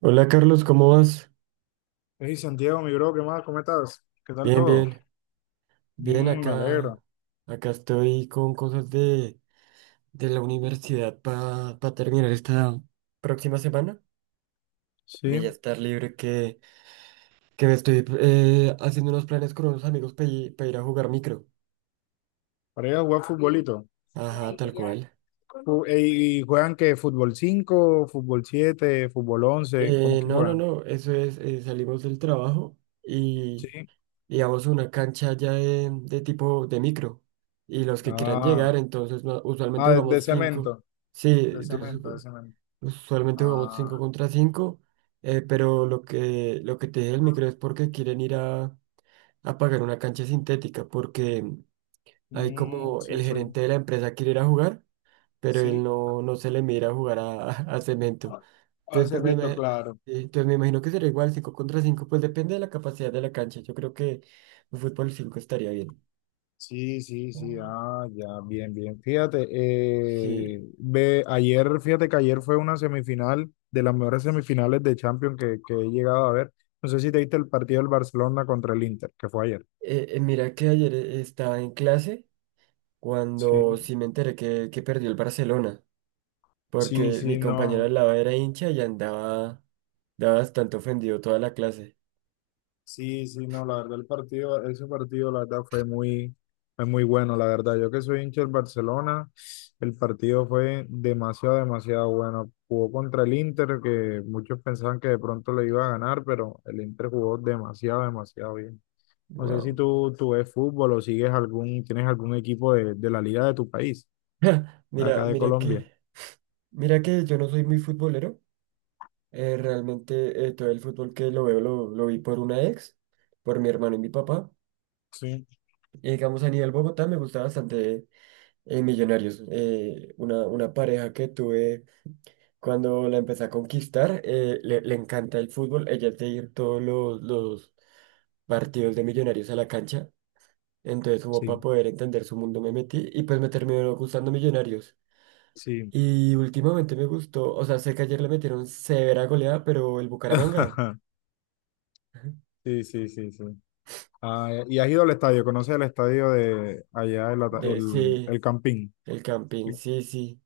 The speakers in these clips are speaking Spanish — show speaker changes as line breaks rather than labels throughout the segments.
Hola Carlos, ¿cómo vas?
Hey Santiago, mi bro, ¿qué más? ¿Cómo estás? ¿Qué tal
Bien,
todo?
bien, bien,
Mm, me
acá,
alegro.
acá estoy con cosas de la universidad para terminar esta próxima semana y
Sí,
ya estar libre que me estoy haciendo unos planes con unos amigos para ir a jugar micro.
para ir a jugar futbolito.
Ajá, tal cual.
¿Y juegan qué? ¿Fútbol 5, fútbol 7, fútbol 11? ¿Cómo que
No, no,
juegan?
no, eso es, salimos del trabajo y,
Sí.
y vamos a una cancha ya de tipo de micro y los que quieran
Ah,
llegar, entonces usualmente
ah, de
jugamos cinco.
cemento,
Sí,
de
entonces,
cemento,
pues,
de cemento.
usualmente jugamos 5
Ah,
contra cinco, pero lo que te dije del micro es porque quieren ir a pagar una cancha sintética, porque hay
mm,
como el
sí, sí.
gerente de la empresa quiere ir a jugar, pero él
Sí,
no, no se le mira a jugar a, a cemento.
ah,
Entonces, pues,
cemento, claro.
entonces me imagino que será igual 5 contra 5, pues depende de la capacidad de la cancha. Yo creo que un fútbol 5 estaría bien.
Sí, sí, sí, ah, ya, bien, bien. Fíjate,
Sí.
ve, ayer, fíjate que ayer fue una semifinal de las mejores semifinales de Champions que he llegado a ver. No sé si te viste el partido del Barcelona contra el Inter, que fue ayer.
Mira que ayer estaba en clase
Sí,
cuando sí me enteré que perdió el Barcelona,
sí,
porque mi
sí,
compañero
no.
al lado era hincha y andaba, andaba bastante ofendido toda la clase.
Sí, sí, no, la verdad el partido, ese partido la verdad fue muy, bueno, la verdad. Yo que soy hincha del Barcelona, el partido fue demasiado, demasiado bueno. Jugó contra el Inter, que muchos pensaban que de pronto le iba a ganar, pero el Inter jugó demasiado, demasiado bien. No sé si
Wow.
tú, ves fútbol o sigues tienes algún equipo de la liga de tu país, de
Mira,
acá de
mira
Colombia.
que, mira que yo no soy muy futbolero. Realmente todo el fútbol que lo veo lo vi por una ex, por mi hermano y mi papá.
Sí.
Y digamos a nivel Bogotá me gusta bastante Millonarios. Eh, una pareja que tuve cuando la empecé a conquistar, le, le encanta el fútbol. Ella es de ir todos los partidos de Millonarios a la cancha. Entonces, como para
Sí,
poder entender su mundo, me metí y pues me terminó gustando Millonarios.
sí.
Y últimamente me gustó, o sea, sé que ayer le metieron severa goleada, pero el Bucaramanga,
Sí, sí, sí, sí. Ah, y has ido al estadio, conoces el estadio de allá, el, ata-
de,
el,
sí,
el Campín.
el Campín,
Sí.
sí, sí.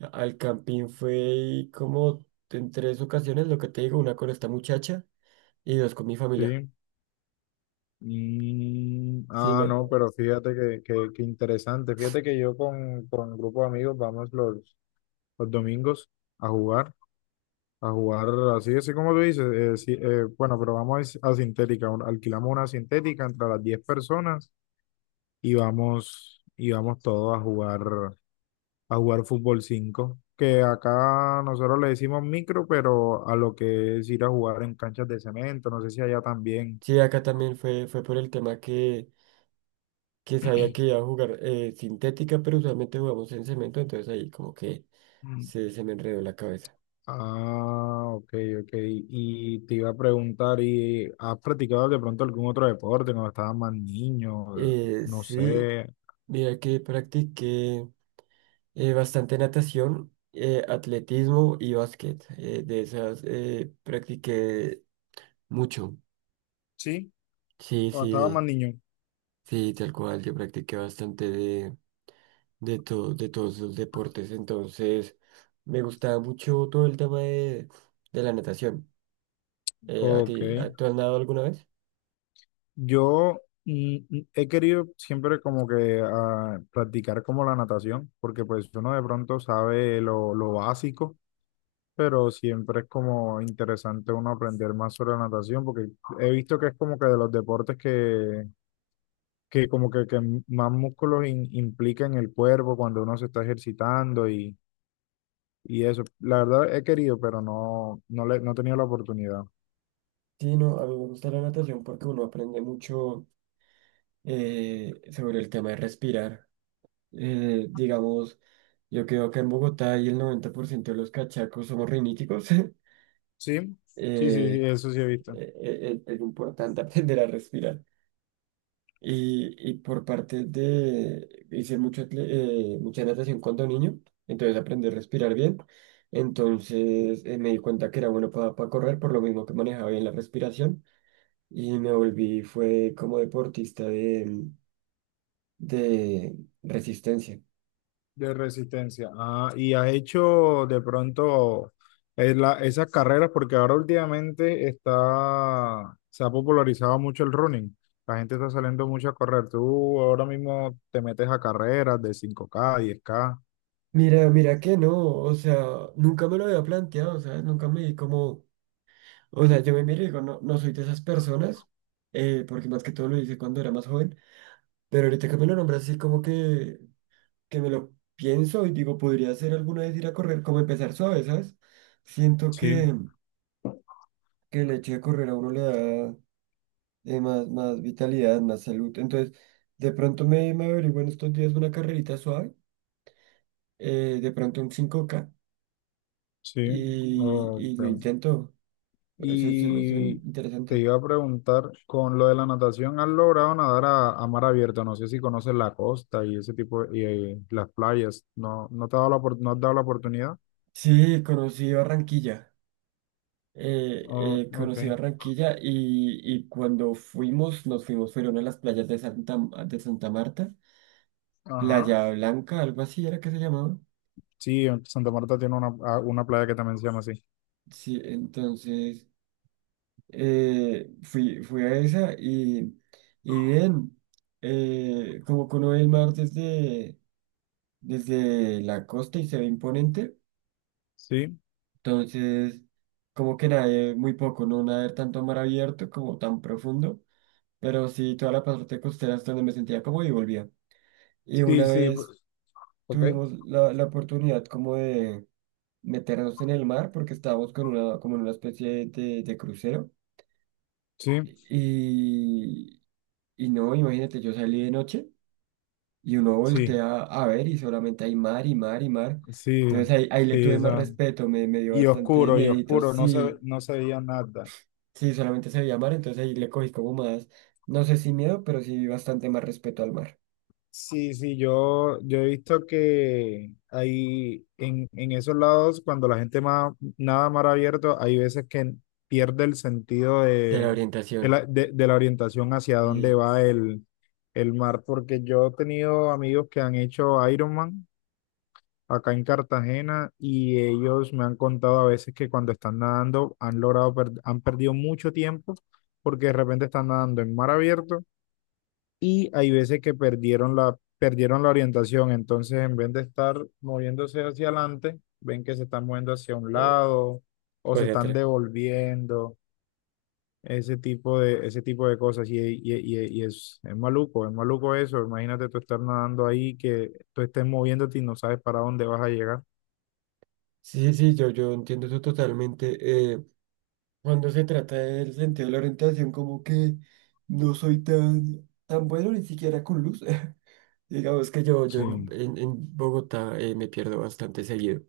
Al Campín fue como en tres ocasiones, lo que te digo, una con esta muchacha y dos con mi familia.
Sí. Mm,
Sí,
ah,
me-
no, pero fíjate que, interesante. Fíjate que yo con un grupo de amigos vamos los, domingos a jugar, a jugar así, así como tú dices. Sí, bueno, pero vamos a, sintética, alquilamos una sintética entre las 10 personas y vamos, todos a jugar fútbol 5 que acá nosotros le decimos micro, pero a lo que es ir a jugar en canchas de cemento, no sé si allá también.
sí, acá también fue, fue por el tema que sabía que iba a jugar sintética, pero usualmente jugamos en cemento, entonces ahí como que
Mm.
se me enredó la cabeza.
Ah, ok, ok. Y te iba a preguntar, ¿y has practicado de pronto algún otro deporte cuando estabas más niño? No
Sí,
sé.
mira que practiqué bastante natación, atletismo y básquet. Eh, de esas practiqué mucho.
Sí,
Sí,
cuando estaba más
sí,
niño.
sí, tal cual. Yo practiqué bastante de, todo, de todos los deportes. Entonces, me gustaba mucho todo el tema de la natación. ¿A
Ok.
ti, tú has nadado alguna vez?
Yo he querido siempre como que practicar como la natación, porque pues uno de pronto sabe lo, básico, pero siempre es como interesante uno aprender más sobre la natación, porque he visto que es como que de los deportes que más músculos implica en el cuerpo cuando uno se está ejercitando y eso. La verdad he querido, pero no he tenido la oportunidad.
Sí, no, a mí me gusta la natación porque uno aprende mucho sobre el tema de respirar. Digamos, yo creo que en Bogotá y el 90% de los cachacos somos riníticos.
Sí, sí, sí, sí,
eh,
eso sí he visto.
eh, es importante aprender a respirar. Y por parte de, hice mucho, mucha natación cuando niño, entonces aprendí a respirar bien. Entonces me di cuenta que era bueno para correr, por lo mismo que manejaba bien la respiración. Y me volví, fue como deportista de resistencia.
De resistencia. Ah, y has hecho de pronto esas carreras, porque ahora últimamente se ha popularizado mucho el running. La gente está saliendo mucho a correr. Tú ahora mismo te metes a carreras de 5K 10K.
Mira, mira que no, o sea, nunca me lo había planteado, ¿sabes? Nunca me di como, o sea, yo me miro y digo, no, no soy de esas personas, porque más que todo lo hice cuando era más joven, pero ahorita que me lo nombras así como que me lo pienso y digo, podría ser alguna vez ir a correr, como empezar suave, ¿sabes? Siento
Sí,
que el hecho de correr a uno le da más, más vitalidad, más salud, entonces de pronto me, me averiguo en estos días una carrerita suave, de pronto un 5K
sí. Oh,
y lo
ok.
intento. Es, es
Y te
interesante.
iba a preguntar, con lo de la natación, ¿has logrado nadar a, mar abierto? No sé si conoces la costa y ese tipo, y las playas. ¿No te ha dado la, no has dado la oportunidad?
Sí, conocí Barranquilla.
Oh, ok.
Conocí Barranquilla y cuando fuimos, nos fuimos, fueron a las playas de Santa Marta,
Ajá.
Playa Blanca, algo así era que se llamaba.
Sí, Santa Marta tiene una, una playa que también se llama así.
Sí, entonces fui, fui a esa y bien, como que uno ve el mar desde, desde la costa y se ve imponente.
Sí,
Entonces, como que nadie, muy poco, no nadar tanto a mar abierto como tan profundo, pero sí toda la parte costera es donde me sentía como y volvía. Y una
sí, sí.
vez
Ok.
tuvimos la, la oportunidad como de meternos en el mar porque estábamos con una, como en una especie de crucero.
Sí,
Y, y no, imagínate, yo salí de noche y uno
sí,
voltea a ver y solamente hay mar y mar y mar.
sí,
Entonces ahí, ahí le
sí.
tuve más respeto, me dio bastante
Y
miedito,
oscuro, no se,
sí.
no se veía nada.
Sí, solamente se veía mar, entonces ahí le cogí como más, no sé si miedo, pero sí bastante más respeto al mar.
Sí, sí, yo, he visto que hay en esos lados, cuando la gente nada mar abierto, hay veces que pierde el sentido
De la
de, de
orientación.
la, de- de la orientación hacia dónde
Y
va el mar, porque yo he tenido amigos que han hecho Ironman acá en Cartagena y ellos me han contado a veces que cuando están nadando han perdido mucho tiempo porque de repente están nadando en mar abierto hay veces que perdieron la, orientación, entonces en vez de estar moviéndose hacia adelante, ven que se están moviendo hacia un
oh,
lado o
pues
se
de
están
atrás.
devolviendo, ese tipo de cosas. Y es maluco, es maluco eso. Imagínate tú estar nadando ahí, que tú estés moviéndote y no sabes para dónde vas a llegar.
Sí, sí, yo entiendo eso totalmente. Cuando se trata del sentido de la orientación, como que no soy tan, tan bueno ni siquiera con luz. Digamos que yo
Sí,
en, en Bogotá me pierdo bastante seguido.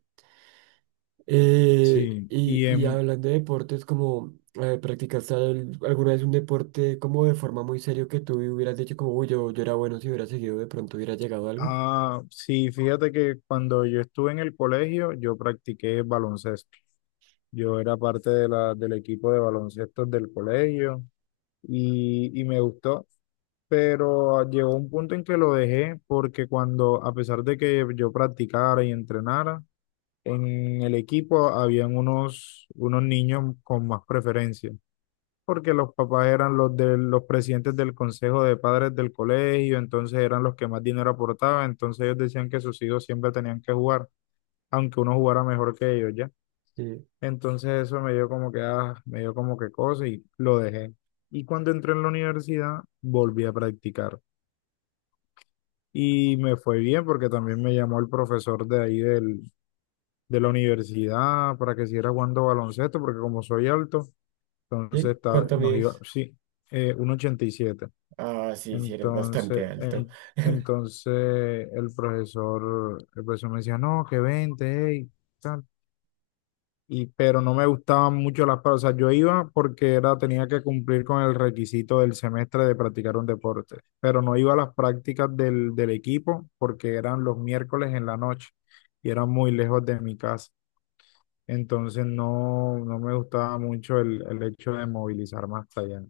sí.
Y,
Y
y hablando de deportes, como practicaste alguna vez un deporte como de forma muy serio que tú hubieras dicho como, uy, yo era bueno si hubiera seguido, de pronto hubiera llegado a algo.
sí, fíjate que cuando yo estuve en el colegio, yo practiqué baloncesto. Yo era parte de del equipo de baloncesto del colegio y me gustó, pero llegó un punto en que lo dejé porque a pesar de que yo practicara y entrenara, en el equipo habían unos niños con más preferencia, porque los papás eran los de los presidentes del consejo de padres del colegio, entonces eran los que más dinero aportaban, entonces ellos decían que sus hijos siempre tenían que jugar, aunque uno jugara mejor que ellos, ¿ya?
Eh,
Entonces eso me dio como que cosa y lo dejé. Y cuando entré en la universidad, volví a practicar. Y me fue bien porque también me llamó el profesor de ahí de la universidad para que siguiera jugando baloncesto, porque como soy alto, entonces
¿Sí? ¿Cuánto
nos iba,
mides?
sí, 1,87.
Ah, sí, sí, eres bastante
Entonces,
alto.
entonces el profesor me decía, no, que vente, hey. Y pero no me gustaban mucho las prácticas. O sea, yo iba porque tenía que cumplir con el requisito del semestre de practicar un deporte, pero no iba a las prácticas del, equipo porque eran los miércoles en la noche y eran muy lejos de mi casa. Entonces no me gustaba mucho el, hecho de movilizarme hasta allá.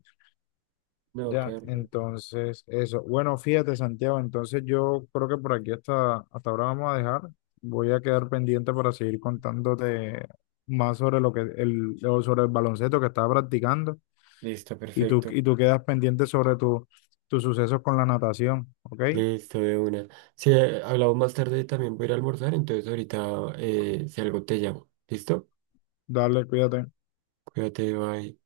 No,
Ya,
Carlos.
entonces eso. Bueno, fíjate, Santiago, entonces yo creo que por aquí hasta ahora vamos a dejar. Voy a quedar pendiente para seguir contándote más sobre lo que el, o sobre el baloncesto que estaba practicando
Listo,
y tú, y
perfecto.
tú quedas pendiente sobre tus sucesos con la natación, ¿ok?
Listo, de una. Si hablamos más tarde también voy a ir a almorzar, entonces ahorita si algo te llamo. ¿Listo?
Dale, cuídate.
Cuídate, bye.